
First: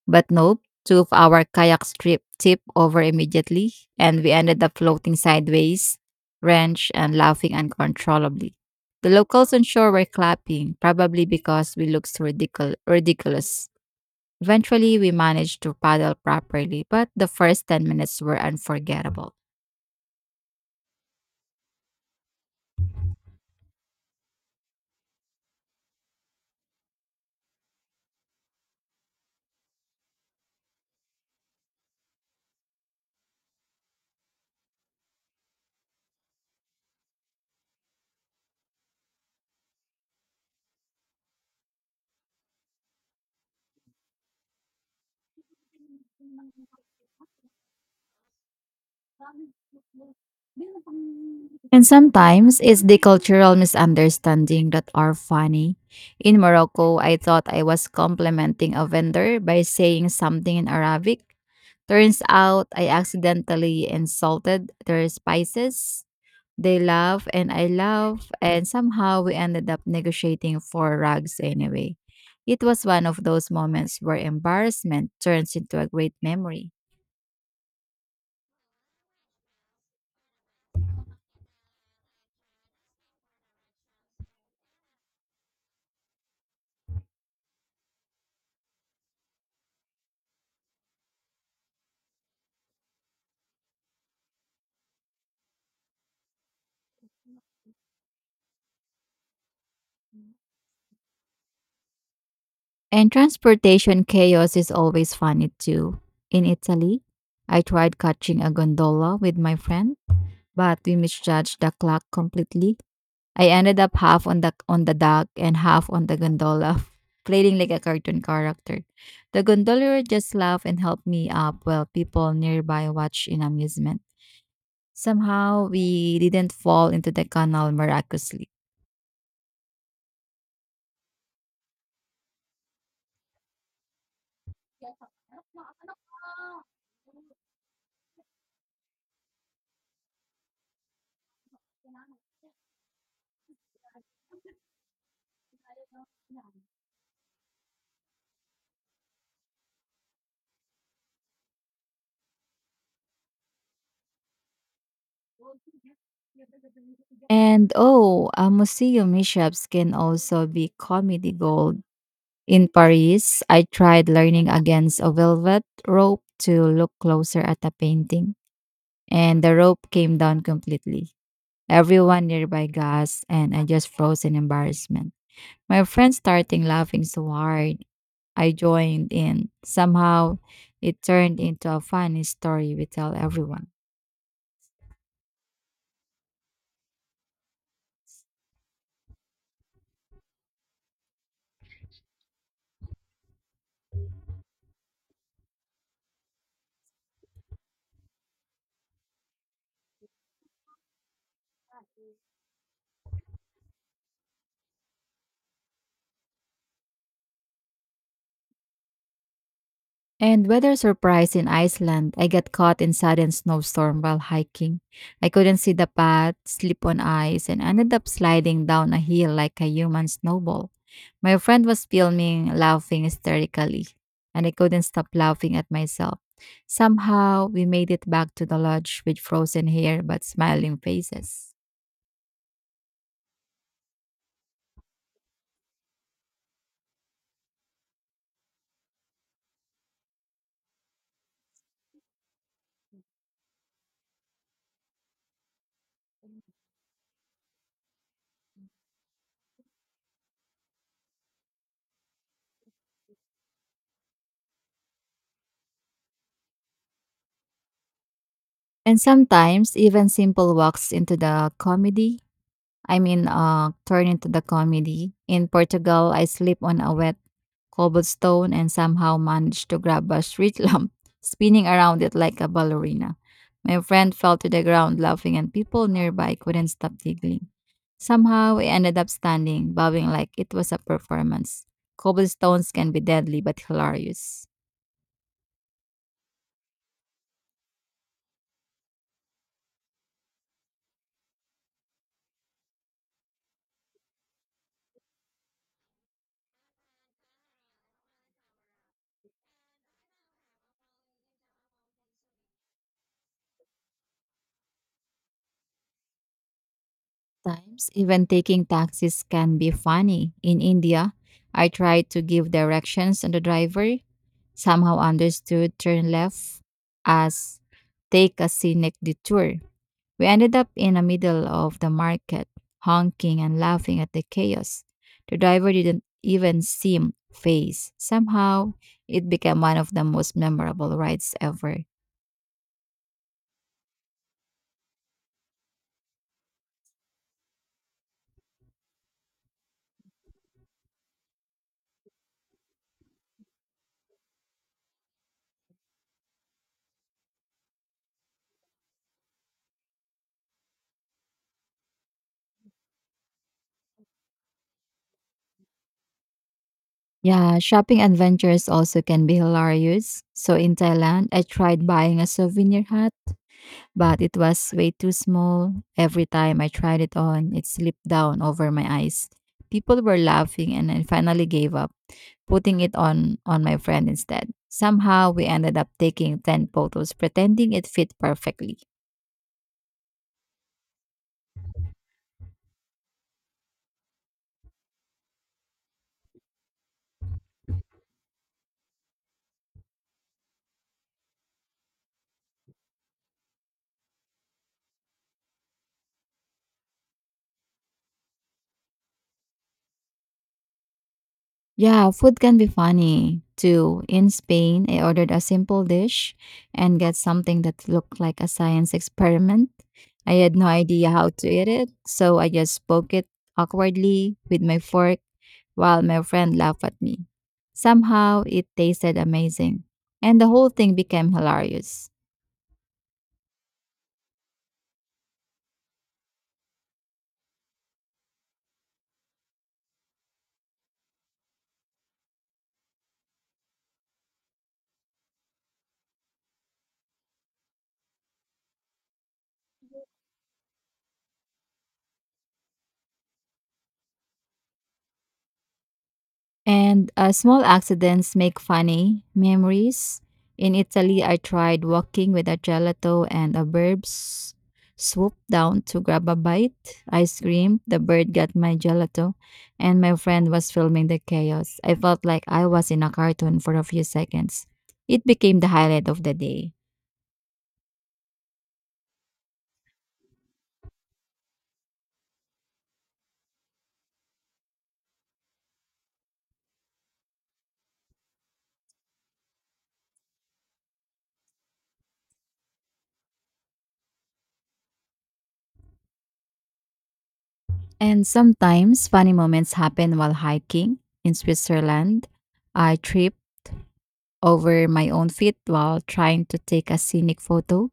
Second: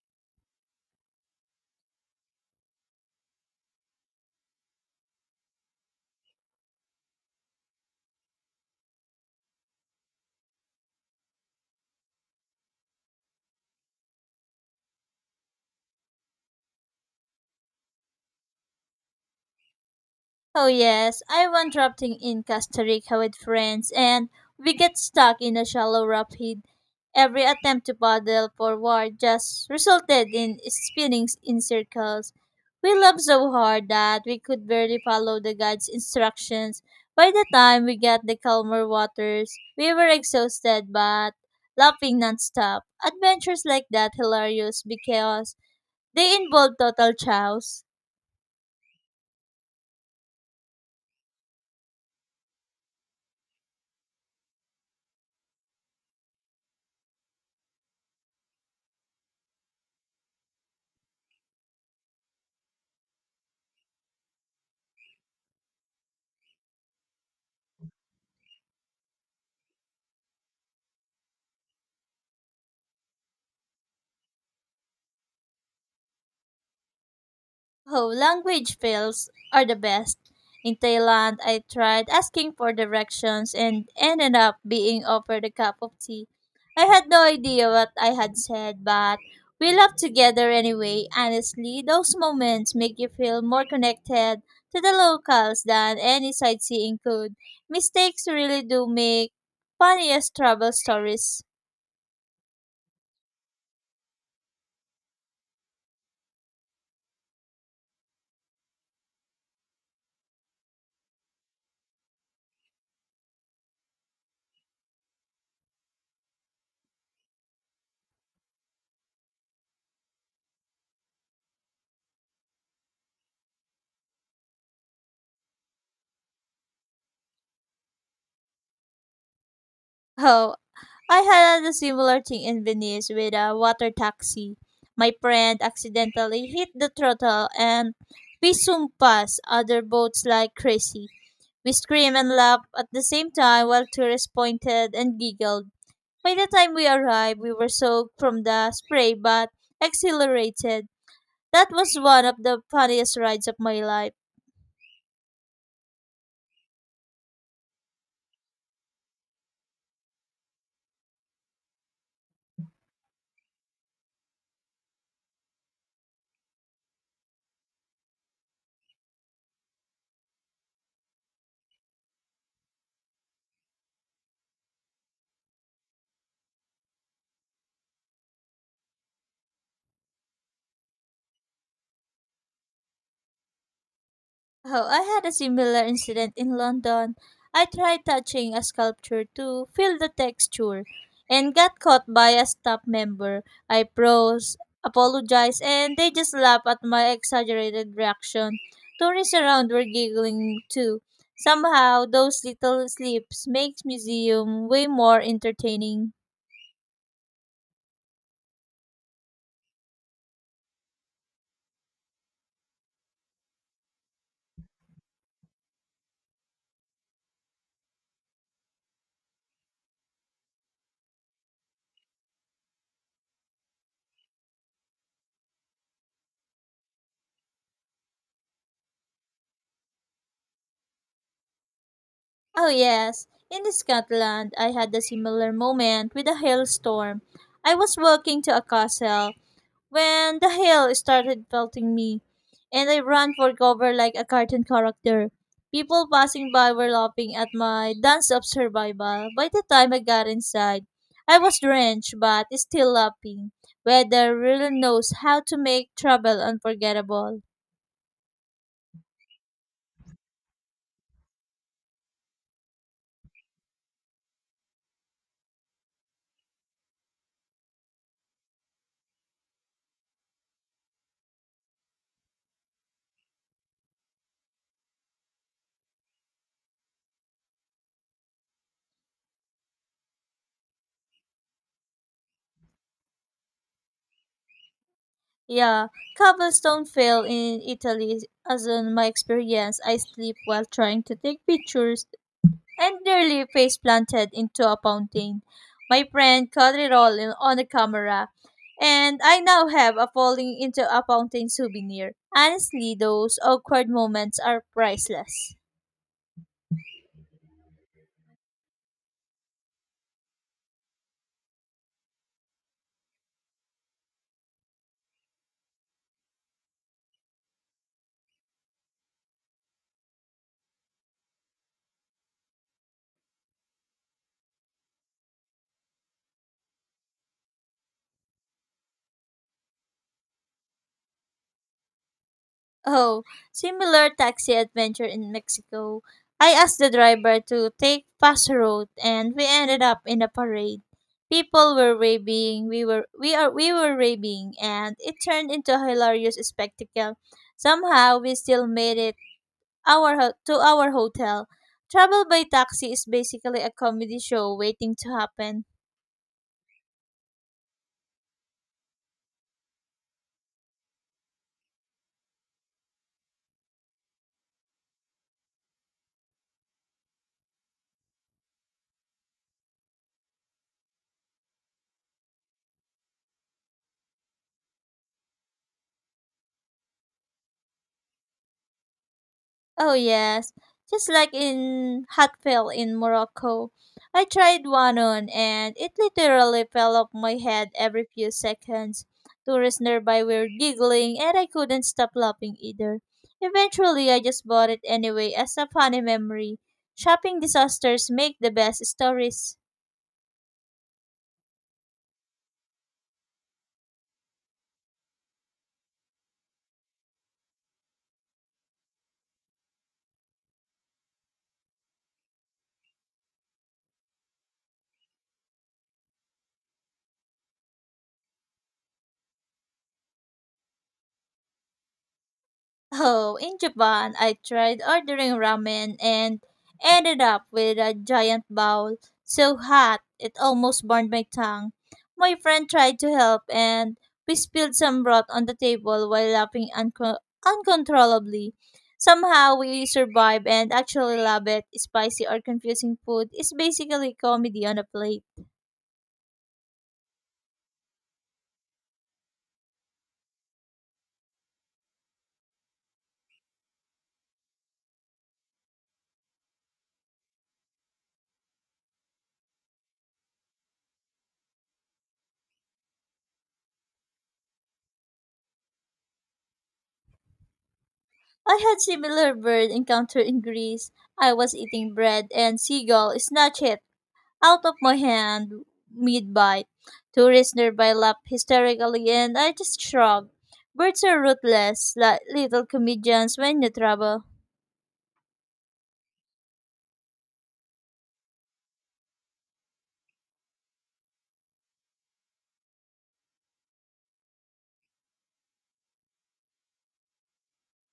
B: But nope, two of our kayaks trip tipped over immediately, and we ended up floating sideways, wrenched, and laughing uncontrollably. The locals on shore were clapping, probably because we looked ridiculous. ridiculous. Eventually, we managed to paddle properly, but the first ten minutes were unforgettable.
A: Oh yes, I went rafting in Costa Rica with friends and we get stuck in a shallow rapid. Every attempt to paddle forward just resulted in spinning in circles. We loved so hard that we could barely follow the guide's instructions. By the time we got the calmer waters, we were exhausted but laughing nonstop. Adventures like that hilarious because they involve total chaos.
B: And sometimes it's the cultural misunderstanding that are funny. In Morocco, I thought I was complimenting a vendor by saying something in Arabic. Turns out I accidentally insulted their spices. They laugh and I laugh, and somehow we ended up negotiating for rugs anyway. It was one of those moments where embarrassment turns into a great memory.
A: Oh, language fails are the best. In Thailand, I tried asking for directions and ended up being offered a cup of tea. I had no idea what I had said, but we laughed together anyway. Honestly, those moments make you feel more connected to the locals than any sightseeing could. Mistakes really do make funniest travel stories.
B: And transportation chaos is always funny too. In Italy, I tried catching a gondola with my friend, but we misjudged the clock completely. I ended up half on the on the dock and half on the gondola, playing like a cartoon character. The gondolier just laughed and helped me up while people nearby watched in amusement. Somehow we didn't fall into the canal miraculously.
A: Oh, I had a similar thing in Venice with a water taxi. My friend accidentally hit the throttle and we soon passed other boats like crazy. We screamed and laughed at the same time while tourists pointed and giggled. By the time we arrived, we were soaked from the spray but exhilarated. That was one of the funniest rides of my life.
B: And oh, uh, museum mishaps can also be comedy gold. In Paris, I tried learning against a velvet rope to look closer at a painting, and the rope came down completely. Everyone nearby gasped, and I just froze in embarrassment. My friends started laughing so hard. I joined in. Somehow, it turned into a funny story we tell everyone.
A: Oh, I had a similar incident in London. I tried touching a sculpture to feel the texture and got caught by a staff member. I froze, apologized, and they just laughed at my exaggerated reaction. Tourists around were giggling too. Somehow, those little slips makes museum way more entertaining.
B: And weather surprise in Iceland, I got caught in sudden snowstorm while hiking. I couldn't see the path, slip on ice, and ended up sliding down a hill like a human snowball. My friend was filming, laughing hysterically, and I couldn't stop laughing at myself. Somehow, we made it back to the lodge with frozen hair but smiling faces.
A: Oh yes, in Scotland, I had a similar moment with a hailstorm. I was walking to a castle when the hail started pelting me, and I ran for cover like a cartoon character. People passing by were laughing at my dance of survival. By the time I got inside, I was drenched but still laughing. Weather really knows how to make trouble unforgettable.
B: And sometimes even simple walks into the comedy. I mean, uh, turn into the comedy. In Portugal, I slip on a wet cobblestone and somehow managed to grab a street lamp, spinning around it like a ballerina. My friend fell to the ground laughing, and people nearby couldn't stop giggling. Somehow, we ended up standing, bowing like it was a performance. Cobblestones can be deadly but hilarious.
A: Yeah, cobblestone fell in Italy as in my experience. I sleep while trying to take pictures and nearly face planted into a fountain. My friend caught it all in, on the camera, and I now have a falling into a fountain souvenir. Honestly, those awkward moments are priceless.
B: Sometimes, even taking taxis can be funny. In India, I tried to give directions and the driver somehow understood turn left as take a scenic detour. We ended up in the middle of the market, honking and laughing at the chaos. The driver didn't even seem phased. Somehow, it became one of the most memorable rides ever.
A: Oh, similar taxi adventure in Mexico. I asked the driver to take fast road and we ended up in a parade. People were raving, we were we are we were raving and it turned into a hilarious spectacle. Somehow we still made it our ho- to our hotel. Travel by taxi is basically a comedy show waiting to happen.
B: Yeah, shopping adventures also can be hilarious. So in Thailand, I tried buying a souvenir hat, but it was way too small. Every time I tried it on, it slipped down over my eyes. People were laughing and I finally gave up, putting it on on my friend instead. Somehow we ended up taking ten photos pretending it fit perfectly.
A: Oh yes, just like in Hatfel in Morocco. I tried one on and it literally fell off my head every few seconds. Tourists nearby were giggling and I couldn't stop laughing either. Eventually, I just bought it anyway as a funny memory. Shopping disasters make the best stories.
B: Yeah, food can be funny too. In Spain, I ordered a simple dish and got something that looked like a science experiment. I had no idea how to eat it, so I just spoke it awkwardly with my fork while my friend laughed at me. Somehow, it tasted amazing, and the whole thing became hilarious.
A: Oh, in Japan, I tried ordering ramen and ended up with a giant bowl so hot it almost burned my tongue. My friend tried to help and we spilled some broth on the table while laughing unco- uncontrollably. Somehow we survived and actually love it. Spicy or confusing food is basically comedy on a plate.
B: And uh, small accidents make funny memories. In Italy, I tried walking with a gelato and a bird s- swooped down to grab a bite. I screamed, the bird got my gelato, and my friend was filming the chaos. I felt like I was in a cartoon for a few seconds. It became the highlight of the day.
A: I had similar bird encounter in Greece. I was eating bread and seagull snatched it out of my hand mid bite. Tourists nearby laughed hysterically, and I just shrugged. Birds are ruthless, like little comedians when you travel.
B: And sometimes funny moments happen while hiking in Switzerland. I tripped over my own feet while trying to take a scenic photo.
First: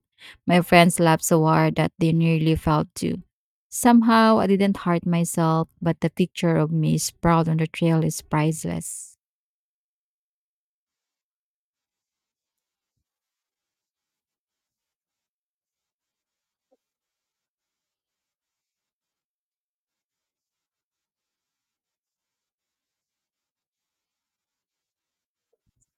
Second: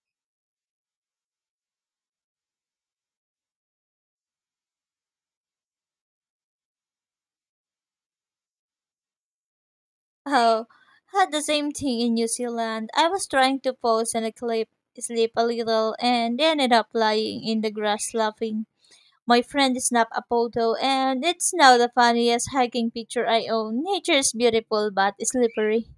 B: My friends laughed so hard that they nearly fell too. Somehow, I didn't hurt myself, but the picture of me sprawled on the trail is priceless.
A: Oh, had the same thing in New Zealand. I was trying to pose and clip, sleep a little, and ended up lying in the grass laughing. My friend snapped a photo, and it's now the funniest hiking picture I own. Nature is beautiful but slippery.